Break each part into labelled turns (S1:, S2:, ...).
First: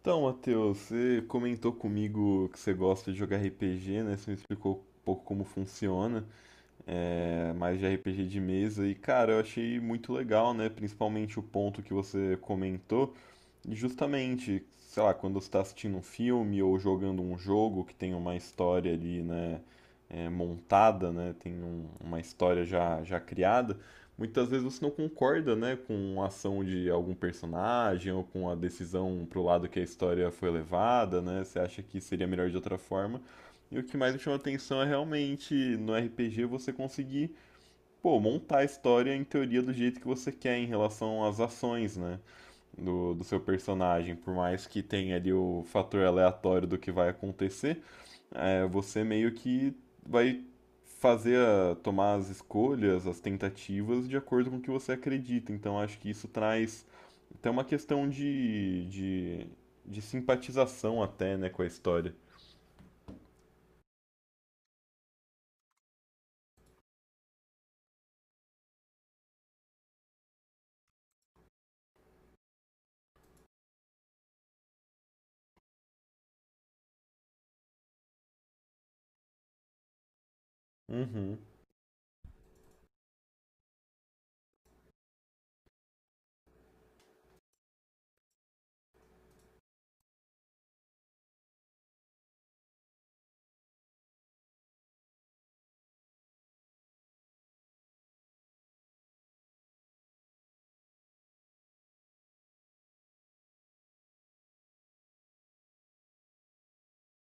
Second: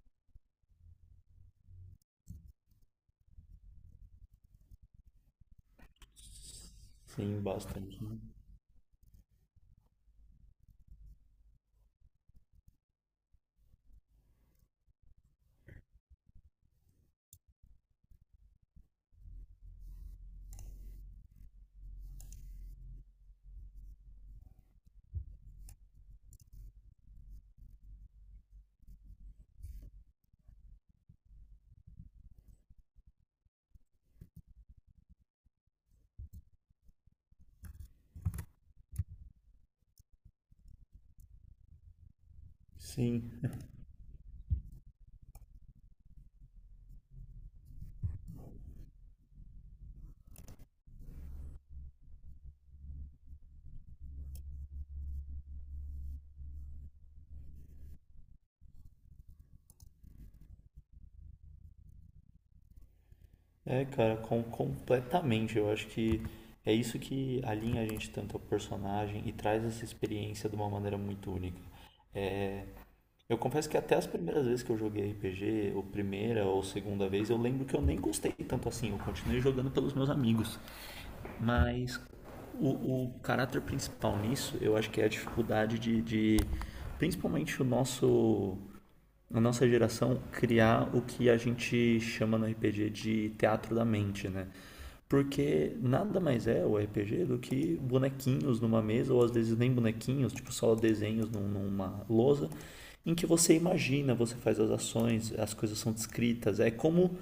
S1: Então, Matheus, você comentou comigo que você gosta de jogar RPG, né? Você me explicou um pouco como funciona,
S2: Sim,
S1: mais de
S2: bastante, né?
S1: RPG de mesa. E, cara, eu achei muito legal, né? Principalmente o ponto que você comentou. E justamente, sei lá, quando você está assistindo um filme ou jogando um jogo que tem uma história ali, né, montada, né, uma história já criada, muitas vezes você não concorda, né, com a ação de algum personagem ou com a decisão pro lado que a história foi levada, né, você acha que seria melhor de outra forma. E o que mais me chama atenção é realmente no RPG você conseguir, pô, montar a história em teoria do jeito que você quer em relação às ações, né? Do
S2: Sim.
S1: seu personagem, por mais que tenha ali o fator aleatório do que vai acontecer, você meio que vai tomar as escolhas, as tentativas de acordo com o que você acredita. Então acho que isso traz até uma questão de simpatização até, né, com a história.
S2: É, cara, completamente. Eu acho que é isso que alinha a gente tanto ao personagem e traz essa experiência de uma maneira muito única. Eu confesso que até as primeiras vezes que eu joguei RPG, ou primeira ou segunda vez, eu lembro que eu nem gostei tanto assim. Eu continuei jogando pelos meus amigos.
S1: Uhum.
S2: Mas o caráter principal nisso, eu acho que é a dificuldade de principalmente o nosso na nossa geração criar o que a gente chama no RPG de teatro da mente, né? Porque nada mais é o RPG do que bonequinhos numa mesa, ou às vezes nem bonequinhos, tipo só desenhos numa lousa, em que você imagina, você faz as ações, as coisas são descritas. É como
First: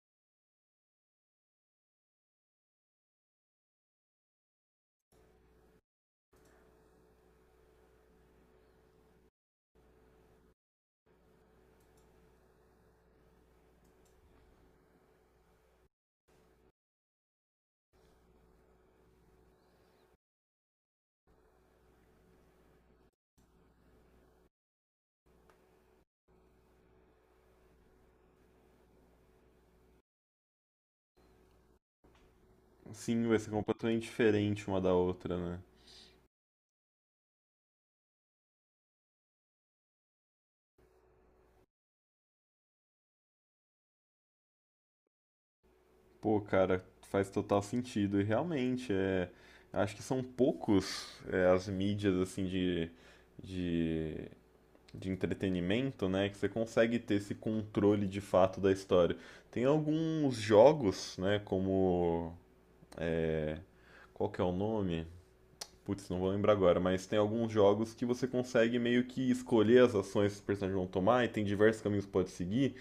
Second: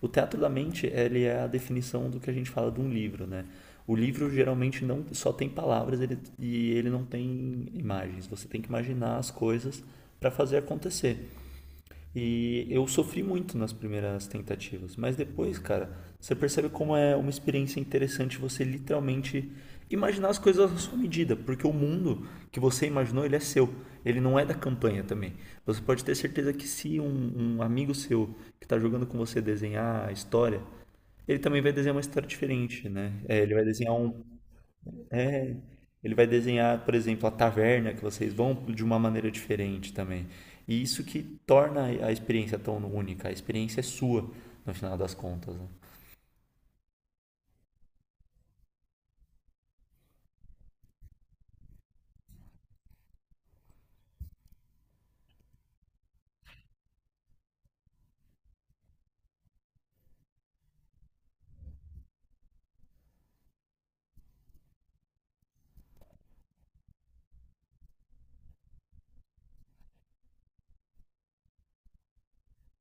S2: o teatro da mente, ele é a definição do que a gente fala de um livro, né? O livro geralmente não só tem palavras ele, e ele não tem imagens. Você tem que imaginar as coisas para fazer acontecer. E eu sofri muito nas primeiras tentativas, mas depois, cara, você percebe como é uma experiência interessante você literalmente imaginar as coisas à sua medida, porque o mundo que você imaginou, ele é seu, ele não é da campanha também. Você pode ter certeza que se um amigo seu que está jogando com você desenhar a história, ele também vai desenhar uma história diferente, né?
S1: Sim, vai
S2: É,
S1: ser completamente diferente uma da outra, né?
S2: ele vai desenhar, por exemplo, a taverna que vocês vão de uma maneira diferente também. E isso que torna a experiência tão única. A experiência é sua, no final das contas, né?
S1: Pô, cara, faz total sentido. E realmente, é, acho que são poucos as mídias assim de, de entretenimento, né, que você consegue ter esse controle de fato da história. Tem alguns jogos, né, como qual que é o nome? Putz, não vou lembrar agora, mas tem alguns jogos que você consegue meio que escolher as ações que os personagens vão tomar e tem diversos caminhos que pode seguir.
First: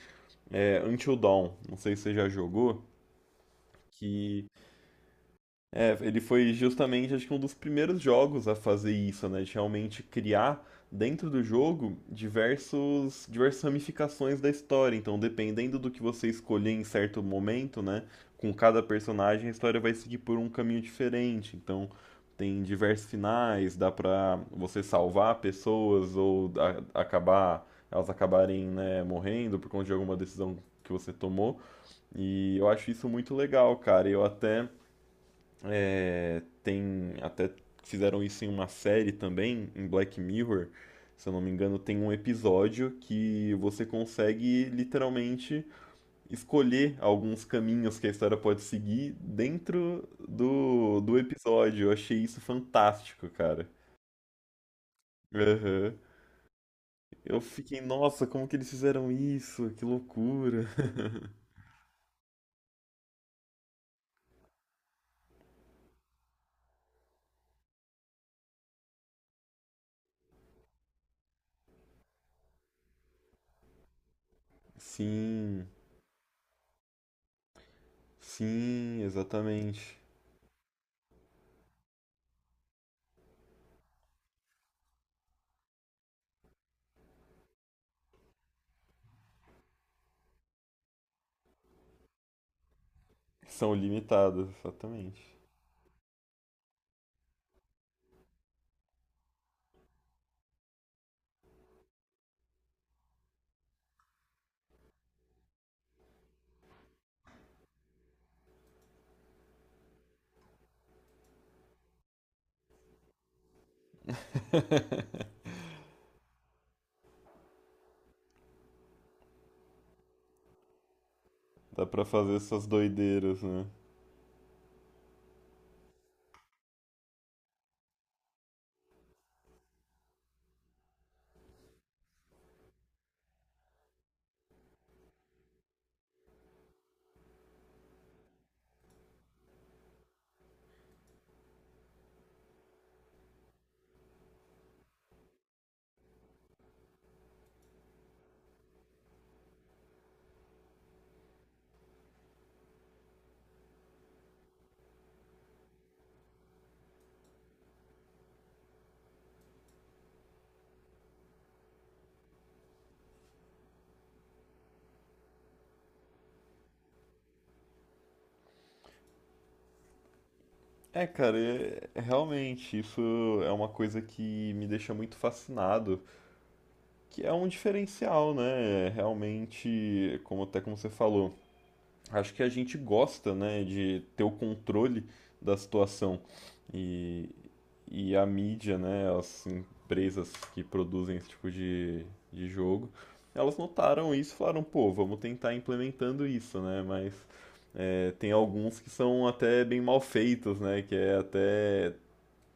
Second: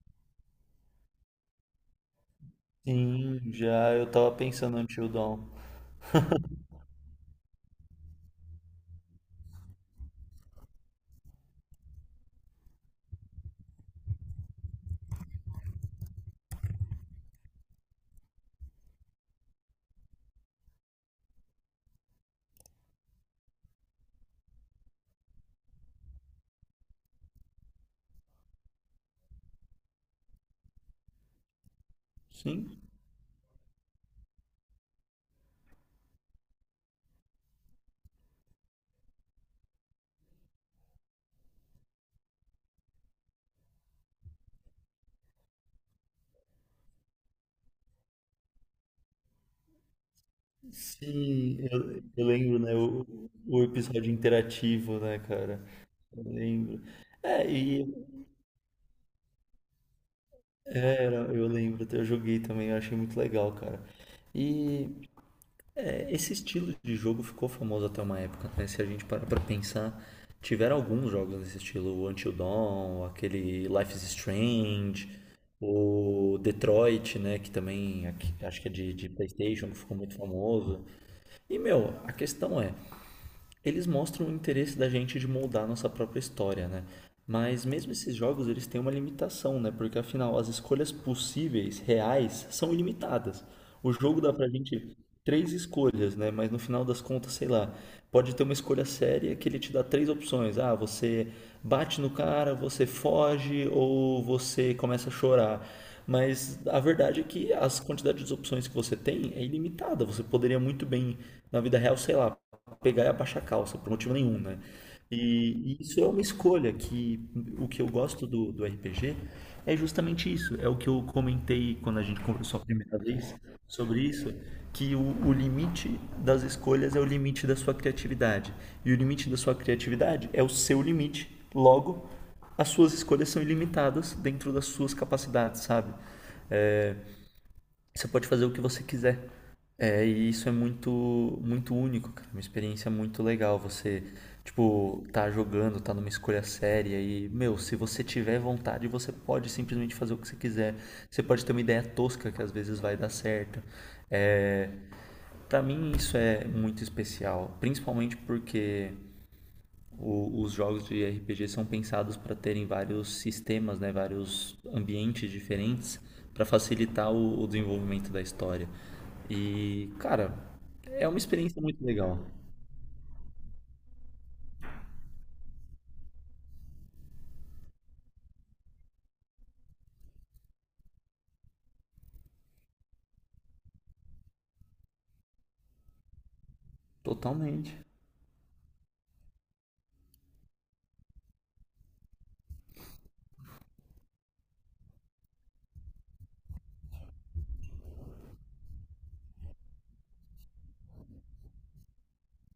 S1: É, Until Dawn, não sei se você já jogou,
S2: Sim, já eu tava
S1: que
S2: pensando no Until Dawn.
S1: é, ele foi justamente, acho que um dos primeiros jogos a fazer isso, né? De realmente criar dentro do jogo diversas ramificações da história. Então, dependendo do que você escolher em certo momento, né? Com cada personagem, a história vai seguir por um caminho diferente. Então, tem diversos finais, dá pra você salvar pessoas ou elas acabarem, né, morrendo por conta de alguma decisão que você tomou. E eu
S2: Sim.
S1: acho isso muito legal, cara. Eu até é, tem até Fizeram isso em uma série também, em Black Mirror, se eu não me engano, tem um episódio que você consegue literalmente escolher alguns caminhos que a história pode seguir dentro do, do
S2: Sim,
S1: episódio. Eu
S2: eu,
S1: achei
S2: eu
S1: isso
S2: lembro, né?
S1: fantástico,
S2: O
S1: cara.
S2: episódio interativo, né, cara?
S1: Aham.
S2: Eu lembro.
S1: Eu
S2: É,
S1: fiquei,
S2: e
S1: nossa, como que eles fizeram isso? Que loucura.
S2: é, era, eu lembro, eu joguei também, eu achei muito legal, cara. E esse estilo de jogo ficou famoso até uma época, né? Se a gente parar pra pensar, tiveram alguns jogos nesse estilo, o Until Dawn, aquele Life is Strange,
S1: Sim,
S2: o Detroit, né? Que também acho que é de,
S1: sim,
S2: de PlayStation, que ficou
S1: exatamente.
S2: muito famoso. E, meu, a questão é, eles mostram o interesse da gente de moldar a nossa própria história, né? Mas mesmo esses jogos, eles têm uma limitação, né? Porque afinal, as escolhas possíveis, reais, são ilimitadas.
S1: São
S2: O jogo dá
S1: limitados,
S2: pra gente
S1: exatamente.
S2: três escolhas, né? Mas no final das contas, sei lá, pode ter uma escolha séria que ele te dá três opções. Ah, você bate no cara, você foge ou você começa a chorar. Mas a verdade é que as quantidades de opções que você tem é ilimitada. Você poderia muito bem, na vida real, sei lá, pegar e abaixar a calça, por motivo nenhum, né? E isso é uma escolha que o que eu gosto do RPG é justamente isso. É o que eu comentei
S1: Dá
S2: quando
S1: pra
S2: a gente
S1: fazer
S2: conversou a
S1: essas
S2: primeira vez
S1: doideiras, né?
S2: sobre isso, que o limite das escolhas é o limite da sua criatividade. E o limite da sua criatividade é o seu limite. Logo, as suas escolhas são ilimitadas dentro das suas capacidades, sabe? É, você pode fazer o que você quiser. É, e isso é muito, muito único, cara. Uma experiência muito legal. Você, tipo, tá jogando, tá numa escolha séria e, meu, se você tiver vontade, você pode simplesmente fazer o que você quiser. Você pode ter uma ideia tosca que às vezes vai dar certo. É, para mim isso é muito especial, principalmente porque os jogos de RPG são pensados para terem vários sistemas, né, vários ambientes diferentes para facilitar o desenvolvimento da história. E, cara,
S1: É,
S2: é uma
S1: cara,
S2: experiência muito
S1: é
S2: legal.
S1: realmente, isso é uma coisa que me deixa muito fascinado, que é um diferencial, né? É realmente, como você falou, acho que a gente gosta, né, de ter o controle da situação. E,
S2: Totalmente.
S1: e a mídia, né, as empresas que produzem esse tipo de jogo, elas notaram isso e falaram, pô, vamos tentar implementando isso, né, mas é, tem alguns que são até bem mal feitos, né, que é até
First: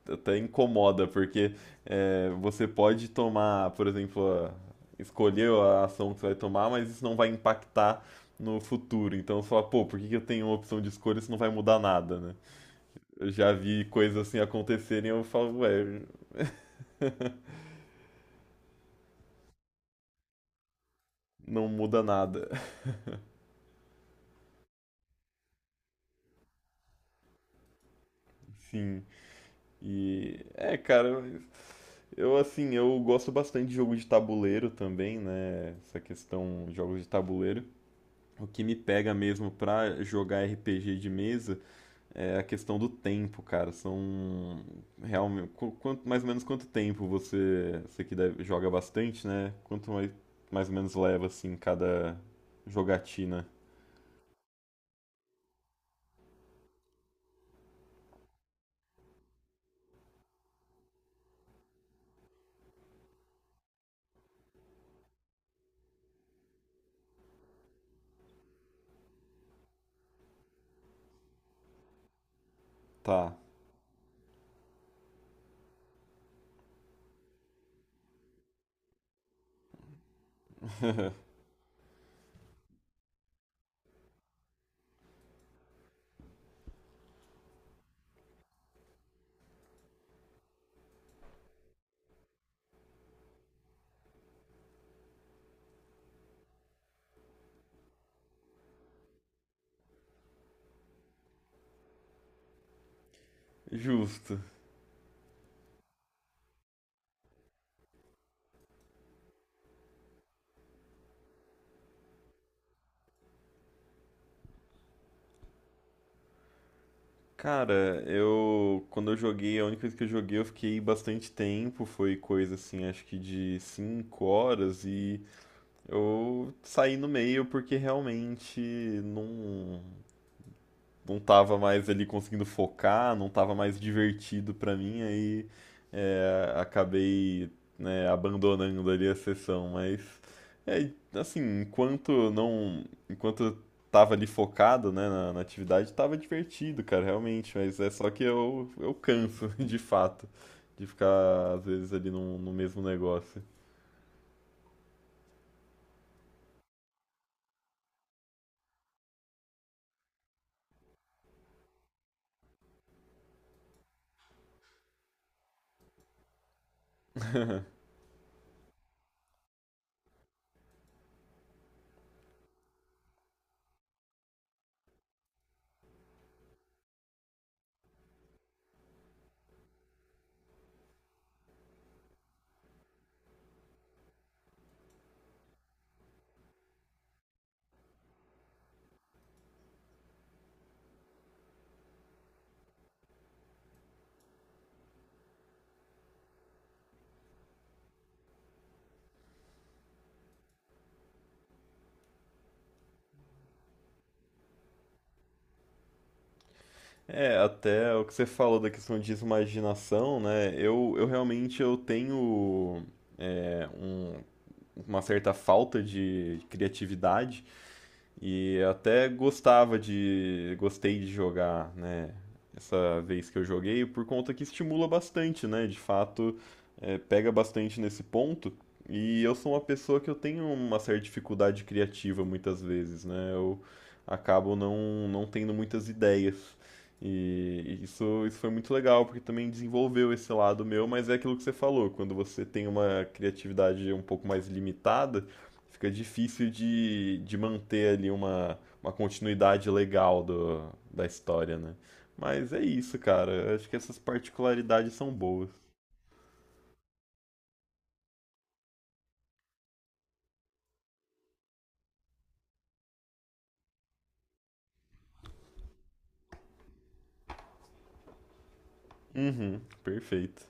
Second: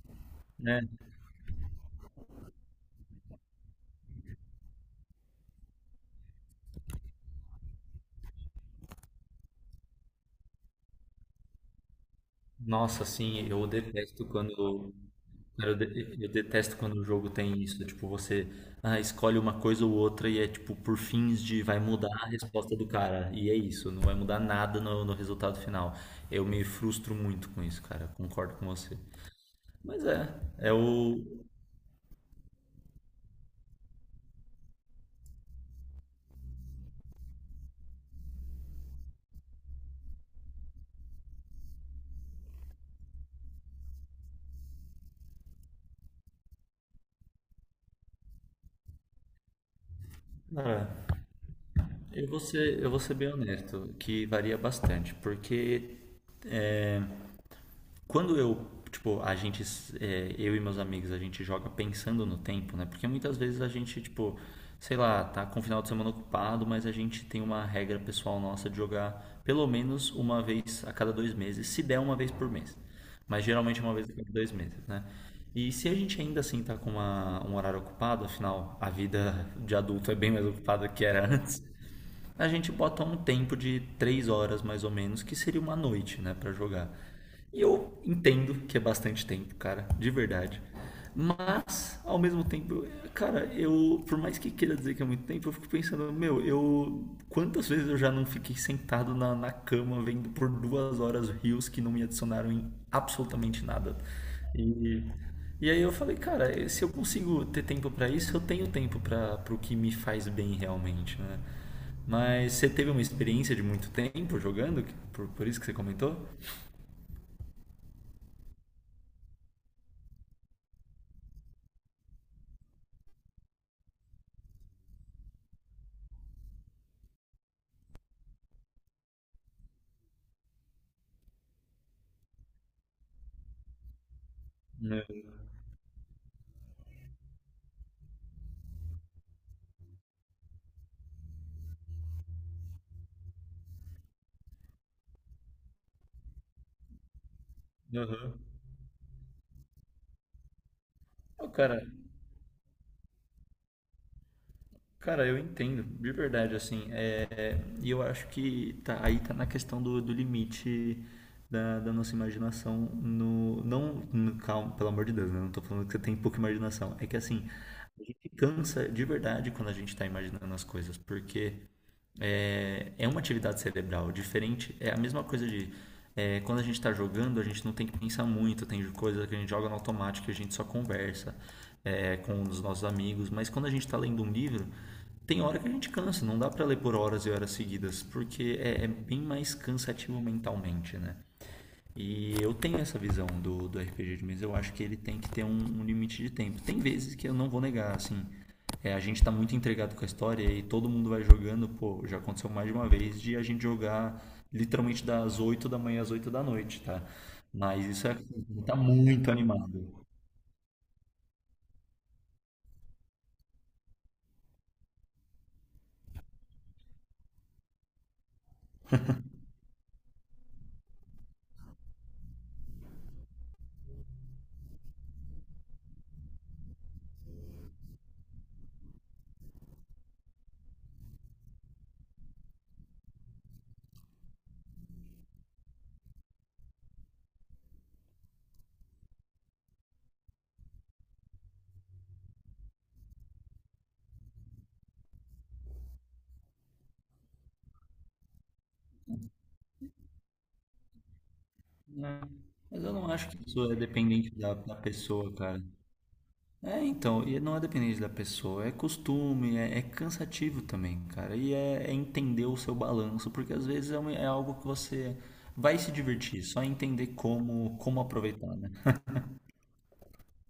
S1: até
S2: Né?
S1: incomoda, porque é, você pode tomar, por exemplo, escolher a ação que você vai tomar, mas isso não vai impactar no futuro. Então você fala, pô, por que que eu tenho uma opção de escolha se não vai mudar nada, né?
S2: Nossa,
S1: Eu
S2: assim,
S1: já
S2: eu
S1: vi coisas
S2: detesto
S1: assim
S2: quando.
S1: acontecerem e eu falo,
S2: Cara, Eu,
S1: ué,
S2: de- eu detesto quando o jogo tem isso, tipo, você ah, escolhe uma coisa ou outra e é tipo por fins de
S1: não
S2: vai
S1: muda
S2: mudar a
S1: nada.
S2: resposta do cara. E é isso, não vai mudar nada no resultado final. Eu me frustro muito com isso, cara. Concordo com você.
S1: Sim.
S2: Mas é,
S1: E
S2: é
S1: é, cara,
S2: o.
S1: mas eu assim, eu gosto bastante de jogo de tabuleiro também, né? Essa questão de jogos de tabuleiro. O que me pega mesmo pra jogar RPG de mesa é a questão do tempo, cara. São realmente quanto mais ou menos quanto tempo você joga bastante, né? Quanto mais ou
S2: Cara,
S1: menos leva assim cada
S2: eu vou ser bem
S1: jogatina.
S2: honesto, que varia bastante, porque quando eu, tipo, a gente, é, eu e meus amigos, a gente joga pensando no tempo, né, porque muitas vezes a gente, tipo, sei lá, tá com o final de semana ocupado, mas a gente tem uma regra pessoal nossa de jogar pelo menos uma vez a cada 2 meses, se der uma vez por mês,
S1: Tá,
S2: mas geralmente é uma vez a cada dois meses, né, e se a gente ainda assim tá com um horário ocupado, afinal a vida de adulto é bem mais ocupada que era antes, a gente bota um tempo de 3 horas mais ou menos, que seria uma noite, né, para jogar. E eu entendo que é bastante tempo, cara, de verdade. Mas, ao mesmo tempo, cara, eu, por mais que queira dizer que é muito tempo, eu fico pensando, meu, eu, quantas vezes eu já não fiquei sentado na cama vendo por 2 horas rios que não me adicionaram em absolutamente nada.
S1: justo.
S2: E, e aí eu falei, cara, se eu consigo ter tempo pra isso, eu tenho tempo para pro que me faz bem realmente, né? Mas você teve uma experiência de muito tempo jogando? Que- por isso que você comentou?
S1: Cara, eu quando eu joguei, a única vez que eu joguei, eu fiquei bastante tempo, foi coisa assim, acho que de 5 horas e eu saí no meio porque realmente não não tava mais ali conseguindo focar, não tava mais divertido pra mim,
S2: Né.
S1: aí acabei, né, abandonando ali a sessão, mas é, assim, enquanto não, enquanto eu tava ali focado, né, na, na atividade, tava divertido, cara, realmente, mas é só que
S2: Aham.
S1: eu canso, de fato, de
S2: Pô,
S1: ficar, às
S2: cara,
S1: vezes, ali no, no mesmo negócio.
S2: cara, eu entendo, de verdade, assim. É, e eu acho que tá, aí tá na questão do limite da nossa imaginação no. Não, calma, pelo amor de Deus, né? Não tô falando que você tem pouca imaginação. É que assim, a gente cansa de verdade quando a gente tá imaginando as coisas, porque. É uma atividade cerebral diferente. É a mesma coisa de quando a gente está jogando, a gente não tem que pensar muito, tem coisa que a gente joga no automático e a gente só conversa com os nossos amigos. Mas quando a gente está lendo um livro, tem hora que a gente cansa, não dá para ler por horas e horas seguidas, porque é bem mais cansativo mentalmente, né? E eu tenho essa visão do RPG de mesa. Eu acho que ele tem que ter um limite de tempo. Tem vezes que eu não vou negar, assim. A gente tá muito entregado com a história e todo mundo vai jogando. Pô, já aconteceu mais de uma vez de a gente jogar literalmente das 8 da manhã às 8 da noite, tá?
S1: É,
S2: Mas
S1: até o
S2: isso
S1: que você falou da
S2: tá
S1: questão de
S2: muito animado.
S1: imaginação, né, eu realmente, eu tenho é, um, uma certa falta de criatividade. E até gostava de. Gostei de jogar, né? Essa vez que eu joguei, por conta que estimula bastante, né? De fato, é, pega bastante nesse ponto. E eu sou uma pessoa que eu tenho uma certa dificuldade criativa muitas vezes, né? Eu acabo não tendo muitas ideias. E isso foi muito legal, porque também desenvolveu esse lado meu, mas é aquilo que você falou, quando você tem uma criatividade um pouco mais limitada, fica difícil de manter ali uma continuidade legal da história, né? Mas é
S2: Mas eu
S1: isso,
S2: não acho
S1: cara.
S2: que
S1: Eu Acho
S2: isso
S1: que
S2: é
S1: essas
S2: dependente da
S1: particularidades são
S2: pessoa,
S1: boas.
S2: cara. É, então, e não é dependente da pessoa, é costume, é cansativo também, cara. E é entender o seu balanço, porque às vezes é algo que você vai se divertir, só entender como aproveitar, né?
S1: Uhum, perfeito.